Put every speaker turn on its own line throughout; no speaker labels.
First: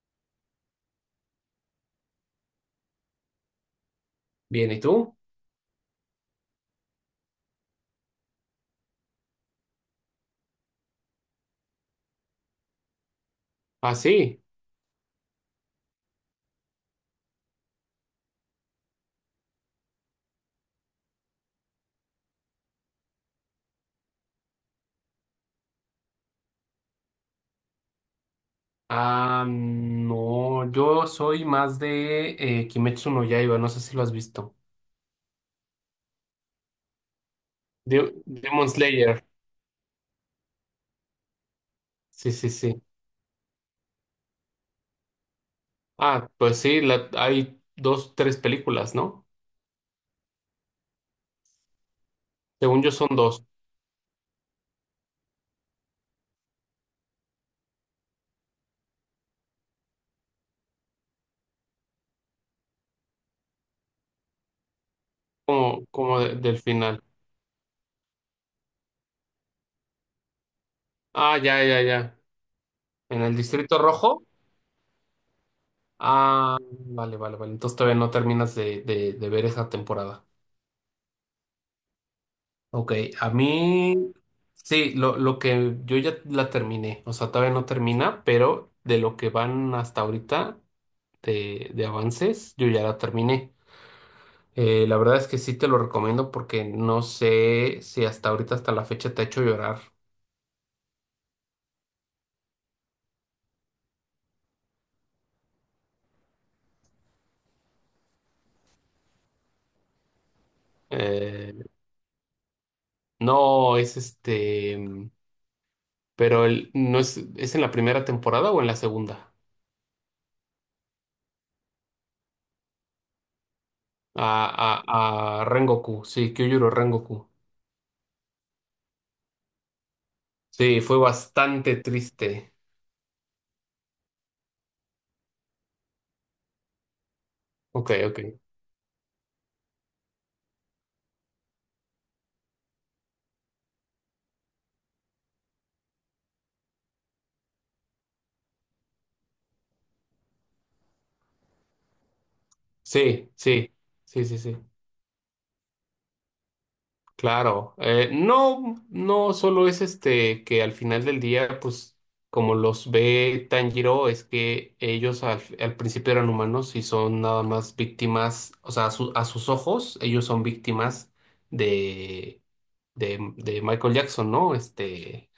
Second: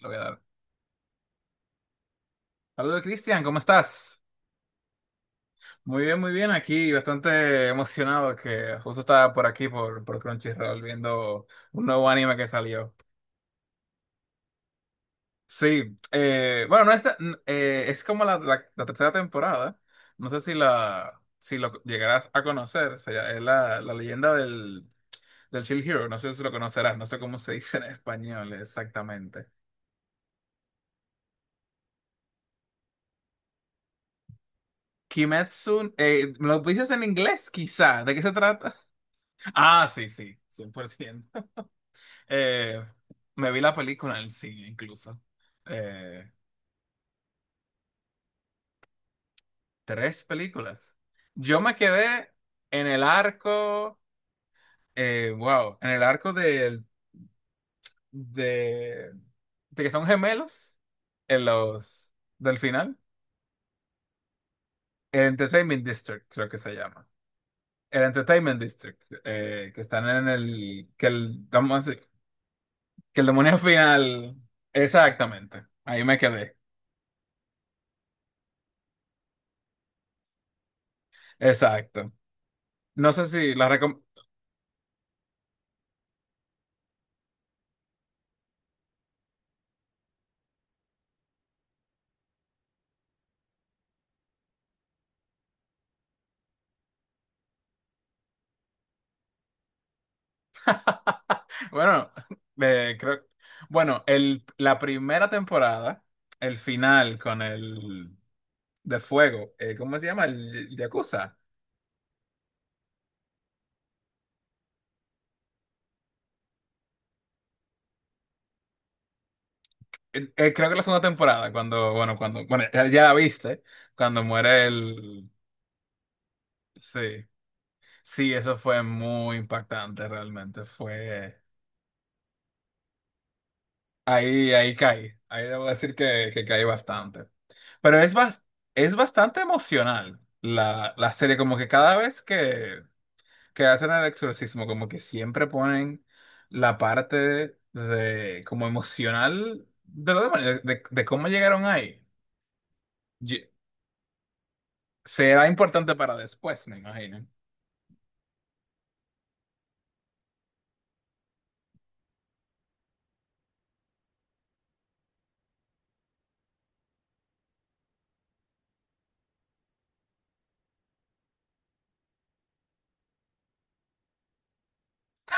Lo voy a dar. Saludos, Cristian, ¿cómo estás?
Bien, ¿y tú?
Muy bien, aquí bastante emocionado que justo estaba por aquí, por Crunchyroll, viendo un nuevo anime que salió.
Ah, sí.
Sí, bueno, no es, ta- n- es como la tercera temporada, no sé si la si lo llegarás a conocer, o sea, es la leyenda del Shield Hero, no sé si lo conocerás, no sé cómo se dice en español
Ah,
exactamente.
no, yo soy más de Kimetsu no Yaiba, no sé si lo has visto.
Kimetsu, ¿me lo dices en inglés quizá? ¿De qué se
Demon
trata?
Slayer.
Ah, sí, sí, 100%.
Sí, sí, sí.
Eh, Me vi la película en el cine, incluso.
Ah,
Eh,
pues sí, hay dos, tres películas, ¿no?
Tres películas. Yo me quedé
Según
en
yo
el
son dos,
arco, wow, en el arco de, de que son gemelos, en los del final. El Entertainment
como,
District, creo que
del
se
final.
llama. El Entertainment District, que están en el, que
Ah,
el,
ya,
vamos
ya,
a decir,
ya.
que
En
el
el
demonio
Distrito Rojo.
final, exactamente. Ahí me quedé.
Ah, vale, vale, vale. Entonces todavía no terminas de, de ver esa temporada.
Exacto.
Ok,
No sé
a
si la
mí
recom-
sí, lo que yo ya la terminé, o sea, todavía no termina, pero de lo que van hasta ahorita de avances, yo ya la terminé. La verdad es que sí te lo recomiendo porque no sé si hasta ahorita, hasta la fecha, te ha hecho llorar.
Bueno, eh, creo, bueno, la primera temporada, el final con el de fuego, ¿cómo se llama? El Yakuza.
Eh, no, es este, pero el, no es, ¿es en la primera temporada o en la segunda?
Creo que la segunda temporada, cuando, bueno, ya la viste, cuando
A,
muere el,
a Rengoku, sí, Kyujuro Rengoku.
sí, sí, eso fue muy impactante realmente,
Sí, fue
fue,
bastante triste.
ahí caí, ahí debo decir que caí bastante.
Ok,
Pero es,
ok.
bas- es bastante emocional la serie, como que cada vez que hacen el exorcismo, como que siempre ponen la parte de, como emocional de los demonios, de cómo llegaron ahí.
Sí,
Ye-
sí, sí, sí, sí,
Será importante para después, me imagino.
claro. No, no solo es este que al final del día, pues como los ve Tanjiro, es que ellos al, al principio eran humanos y son nada más víctimas, o sea, a sus ojos, ellos son víctimas de, de Michael Jackson, ¿no? Este,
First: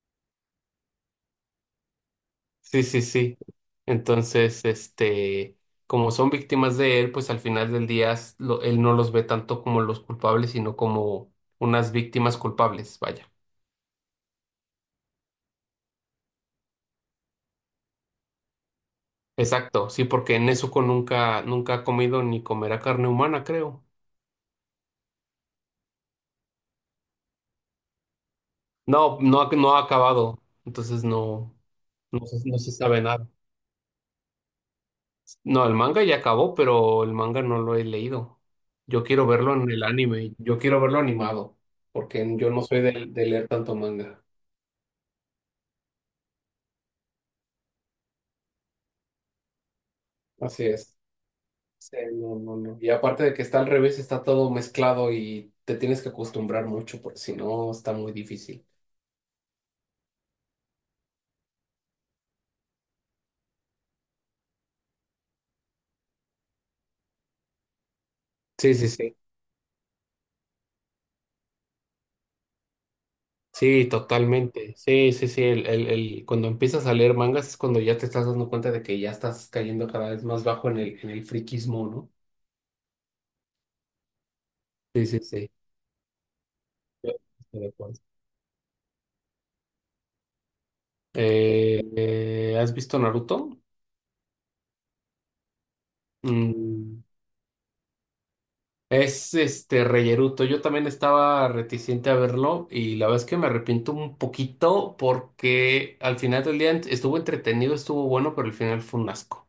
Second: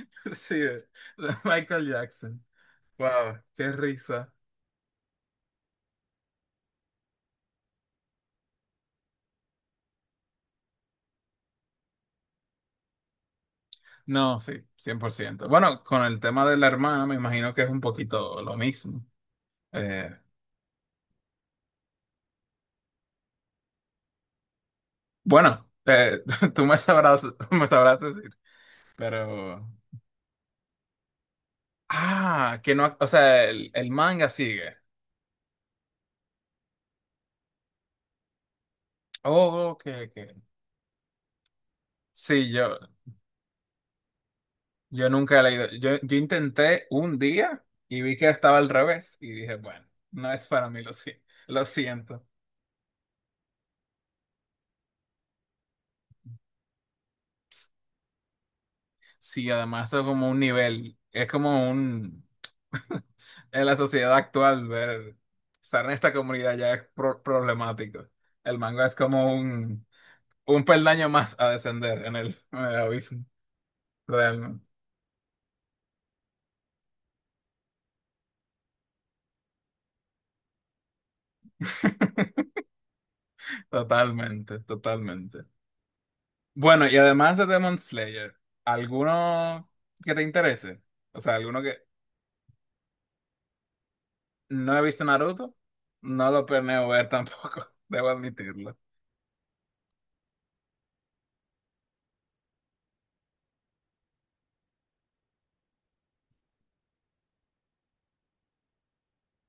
Sí, de Michael Jackson.
sí, sí, sí.
Wow, qué risa.
Entonces, este, como son víctimas de él, pues al final del día él no los ve tanto como los culpables, sino como unas víctimas culpables, vaya.
No, sí, cien por ciento. Bueno, con el tema de la hermana, me imagino que es un poquito lo mismo.
Exacto, sí,
Eh,
porque Nezuko nunca, nunca ha comido ni comerá carne humana, creo.
bueno, tú me sabrás decir,
No, no,
pero...
no ha acabado, entonces no, no
Ah,
se
que no,
sabe
o
nada.
sea, el manga sigue.
No, el manga ya acabó, pero el manga no lo he leído. Yo quiero verlo en
Oh,
el
que
anime, yo quiero verlo animado, porque
Sí,
yo no soy de leer tanto manga.
yo nunca he leído. Yo intenté un día y vi que estaba al revés y dije, bueno, no es
Así
para mí, lo,
es.
si- lo
Sí,
siento.
no, no, no. Y aparte de que está al revés, está todo mezclado y te tienes que acostumbrar mucho porque si no está muy difícil.
Sí, además eso es como un nivel, es como un... En la sociedad actual, ver, estar en esta comunidad ya es problemático. El
Sí,
manga
sí,
es
sí.
como un peldaño más a descender en en el abismo.
Sí,
Realmente.
totalmente. Sí, sí, sí. Cuando empiezas a leer mangas es cuando ya te estás dando cuenta de que ya estás cayendo cada vez más bajo en el friquismo, ¿no?
Totalmente,
Sí, sí,
totalmente.
sí.
Bueno, y
Yo
además de
estoy de
Demon
acuerdo.
Slayer, ¿alguno que te interese? O sea, alguno que
¿Has visto Naruto?
no he visto Naruto, no lo planeo
Mm.
ver tampoco, debo admitirlo.
Es este reyeruto. Yo también estaba reticente a verlo y la verdad es que me arrepiento un poquito porque al final del día estuvo entretenido, estuvo bueno, pero al final fue un asco.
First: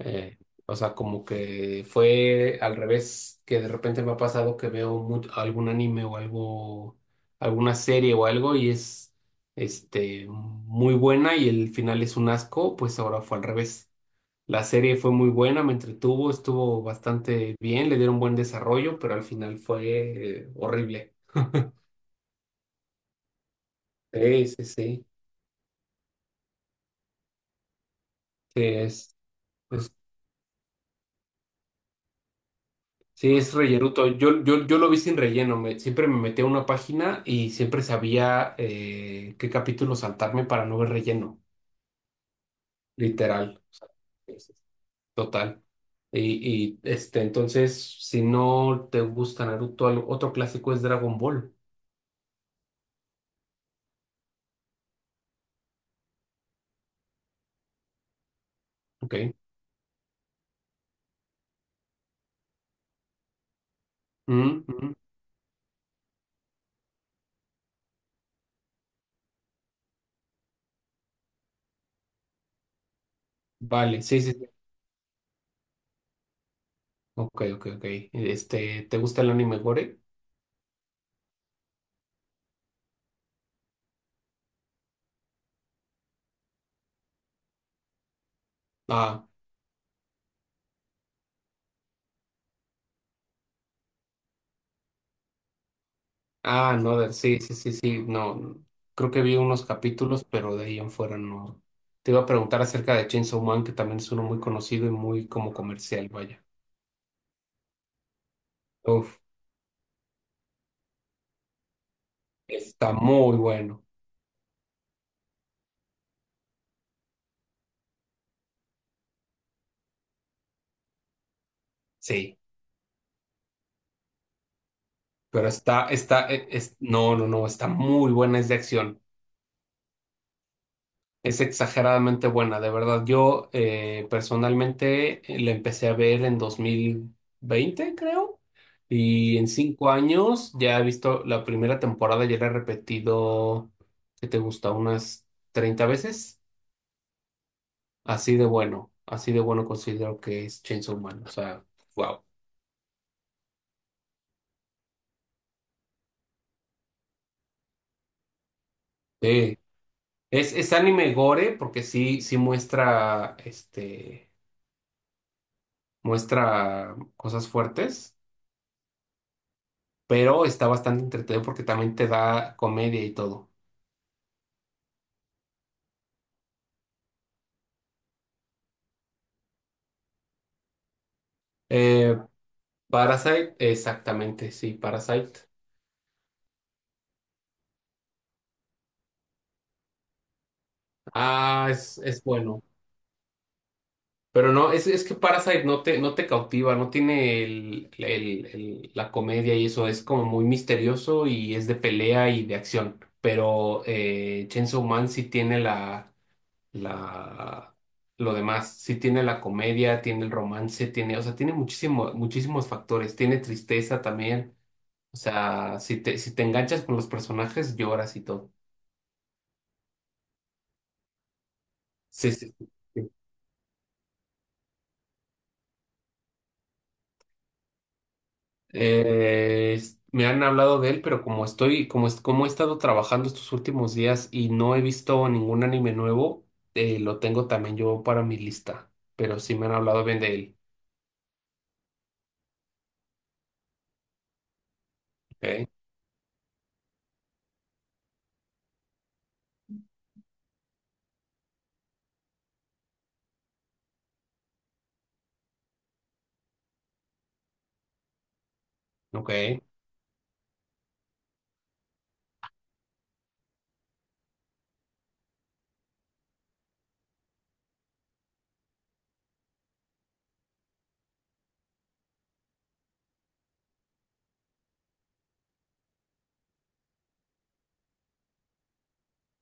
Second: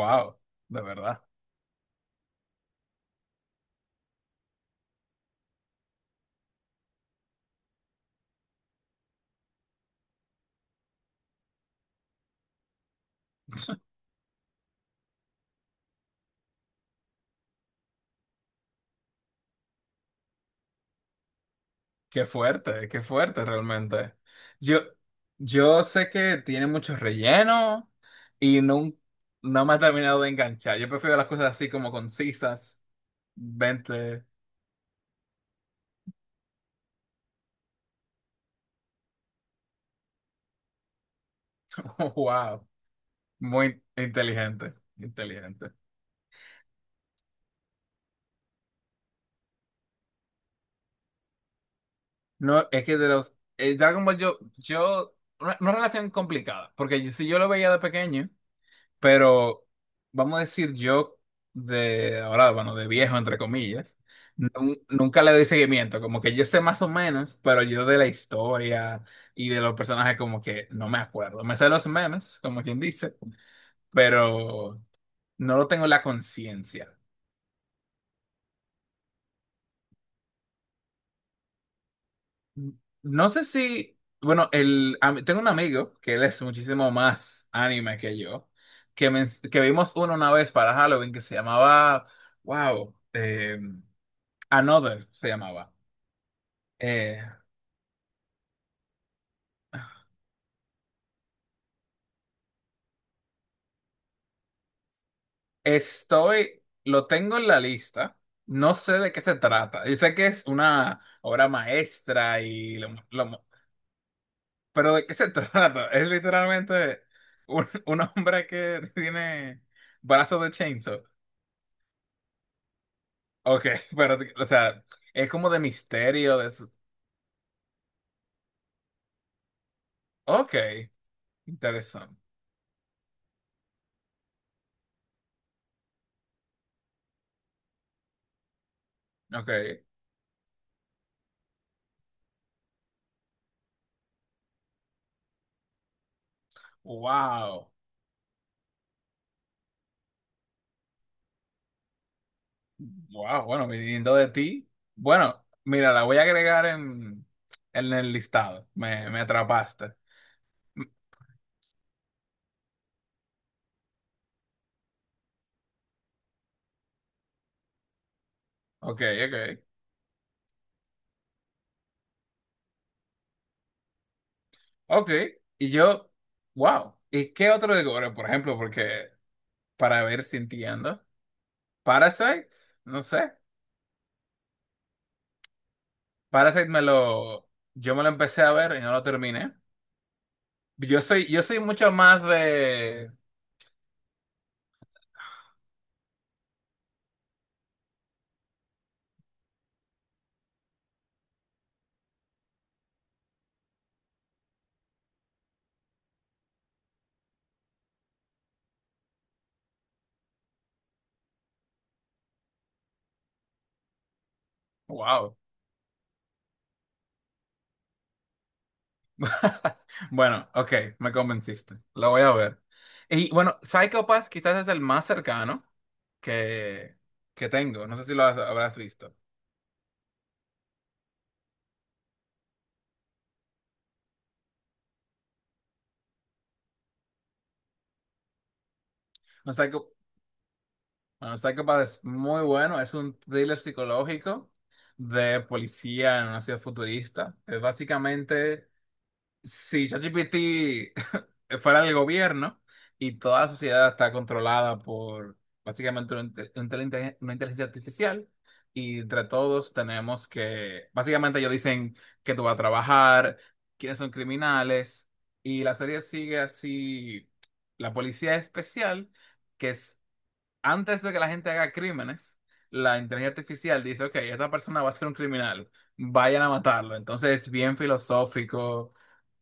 Eh, o
de
sea,
verdad.
como que fue al revés que de repente me ha pasado que veo algún anime o algo, alguna serie o algo y es este muy buena y el final es un asco, pues ahora fue al revés. La serie fue muy buena, me entretuvo, estuvo bastante bien, le dieron buen desarrollo, pero al final fue horrible.
Qué fuerte realmente.
Sí, sí,
Yo,
sí.
yo sé que tiene mucho relleno y
Sí, es,
no me ha
es-
terminado de enganchar. Yo prefiero las cosas así como concisas,
sí, es rellenuto.
20.
Yo lo vi sin relleno. Siempre me metía a una página y siempre sabía qué capítulo saltarme para no ver relleno,
Wow,
literal. O
muy
sea, es
inteligente,
total.
inteligente.
Y este, entonces, si no te gusta Naruto, otro clásico es Dragon Ball.
No, es que de los Dragon Ball una relación complicada, porque yo, si yo lo veía de pequeño,
Ok.
pero vamos a decir yo de ahora, bueno, de viejo entre comillas,
Mm, mm.
nunca le doy seguimiento, como que yo sé más o menos, pero yo de la historia y de los personajes como que no me acuerdo. Me sé los memes, como quien dice,
Vale, sí, sí, sí.
pero no lo tengo en la conciencia.
Ok, ok, ok. Este, ¿te gusta el anime Gore?
No sé si, bueno, a mí, tengo un amigo que él es muchísimo más anime que yo, que,
Ah,
que vimos uno una vez para Halloween que se llamaba, wow, Another se llamaba.
ah, no,
Eh,
sí, sí, sí, sí, no. Creo que vi unos capítulos, pero de ahí en fuera no. Te iba a preguntar acerca de Chainsaw Man, que también es uno muy conocido y muy como comercial, vaya.
Estoy, lo tengo en la lista, no sé de
Uf,
qué se trata. Yo sé que es una obra maestra y
está muy bueno.
pero ¿de qué se trata? Es literalmente un hombre que tiene brazos de chainsaw.
Sí,
Ok, pero, o sea, es
pero
como de
está, está,
misterio, de eso.
es, no, no, no, está muy buena, es de acción.
Ok,
Es
interesante.
exageradamente buena, de verdad. Yo personalmente la empecé a ver en 2020 creo, y en
Ok,
5 años ya he visto la primera temporada, ya la he repetido, ¿qué te gusta? Unas 30 veces.
wow.
Así de bueno considero que es Chainsaw Man, o sea, wow.
Wow, bueno, viniendo de ti. Bueno, mira, la voy a agregar en el listado. Me
Sí.
atrapaste.
Es
Mm.
anime gore porque sí, sí muestra, este, muestra cosas fuertes
Ok, ok,
pero está bastante entretenido porque también te da comedia y todo.
ok. Y yo, wow. ¿Y qué otro de gore, por ejemplo? Porque para ver si entiendo.
Eh,
Parasite, no sé.
Parasite, exactamente, sí, Parasite.
Parasite me lo, yo me lo empecé a ver y no lo terminé. Yo soy
Ah,
mucho más
es bueno.
de
Pero no, es que Parasite no te, no te cautiva, no tiene el, la comedia y eso, es como muy misterioso y es de pelea y de acción. Pero Chainsaw Man sí tiene la, la, lo demás, sí tiene la comedia, tiene el romance, tiene, o sea, tiene muchísimo, muchísimos factores, tiene tristeza también. O
wow.
sea, si te, si te enganchas con los personajes, lloras y todo.
Bueno, ok, me convenciste. Lo voy a
Sí, sí,
ver.
sí.
Y bueno, Psycho Pass quizás es el más cercano que, que tengo. No sé si lo habrás visto.
Me han hablado de él, pero como estoy, como, como he estado trabajando estos últimos días y no he visto ningún anime nuevo, lo tengo también yo para mi lista. Pero
No,
sí me han
Psycho,
hablado bien de él.
bueno, Psycho Pass es muy bueno. Es un thriller psicológico de
Ok,
policía en una ciudad futurista. Es básicamente si ChatGPT fuera el gobierno y toda la sociedad está controlada por básicamente una inteligencia artificial y entre
ok,
todos tenemos que, básicamente ellos dicen que tú vas a trabajar, quiénes son criminales y la serie sigue así, la policía especial, que es antes de que la gente haga crímenes, la inteligencia artificial dice, ok, esta persona va a ser un criminal, vayan a matarlo, entonces es bien filosófico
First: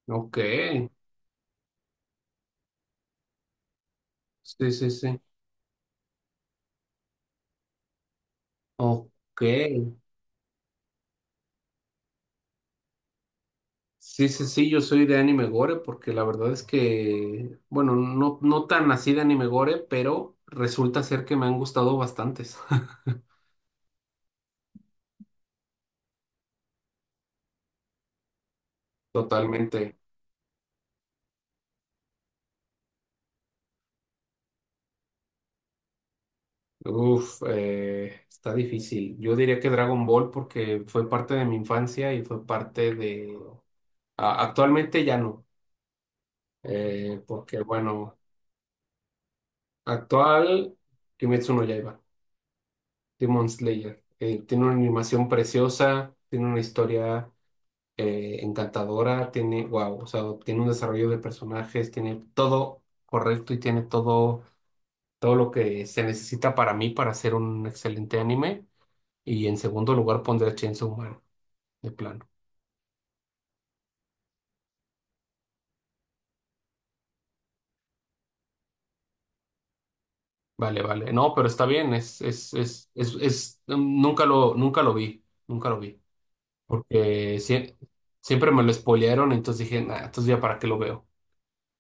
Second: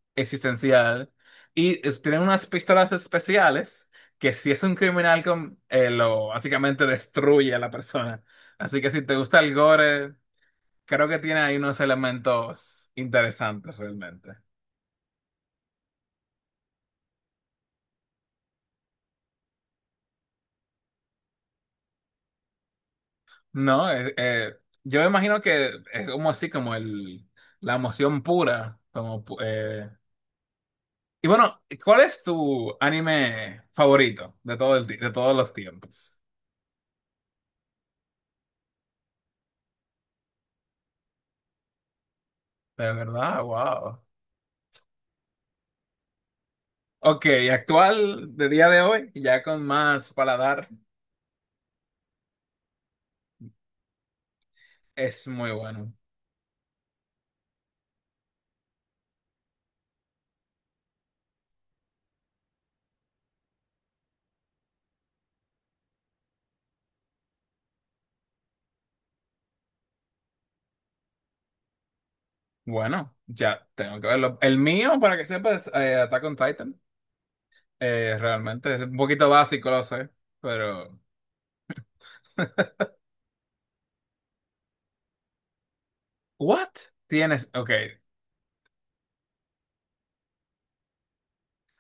ok.
existencial. Tienen unas pistolas especiales que si es
Sí,
un
sí, sí.
criminal con, lo básicamente destruye a la persona. Así que si te gusta
Ok.
el gore, creo que tiene ahí unos elementos interesantes
Sí,
realmente.
sí, sí, yo soy de anime gore porque la verdad es que, bueno, no, no tan así de anime gore, pero resulta ser que me han gustado bastantes.
No. Yo imagino que es como así, como la emoción pura. Como,
Totalmente.
Y bueno, ¿cuál es tu anime favorito de todo de todos los tiempos?
Uf, está difícil. Yo diría que Dragon Ball porque fue parte de mi infancia y fue
De
parte de...
verdad, wow.
Actualmente ya no,
Ok,
porque bueno,
actual de día de hoy, ya con más
actual
paladar,
Kimetsu no Yaiba, Demon Slayer. Tiene una
es
animación
muy bueno.
preciosa, tiene una historia encantadora, tiene, wow, o sea, tiene un desarrollo de personajes, tiene todo correcto y tiene todo, todo lo que se necesita para mí para hacer un excelente anime. Y en segundo lugar pondré Chainsaw Man, de plano.
Bueno, ya tengo que verlo. El mío, para que sepas, Attack on Titan. Realmente es un poquito básico, lo sé,
Vale,
pero...
vale. No, pero está bien, es, mm, nunca lo, nunca lo vi, nunca lo vi.
¿What?
Porque
Tienes, ok,
siempre me lo spoilearon, entonces dije, nah, entonces ya para qué lo veo.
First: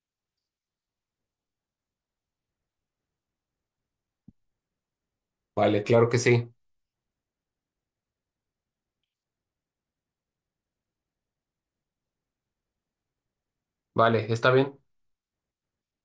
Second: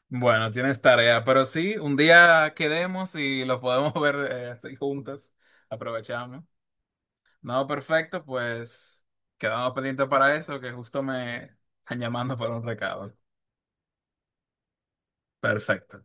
bueno, tienes tarea, pero sí, un día quedemos y lo podemos ver así juntas,
Vale, claro que
aprovechamos.
sí.
No, perfecto, pues quedamos pendientes para eso, que justo me están llamando para un recado.
Vale, está bien.
Perfecto.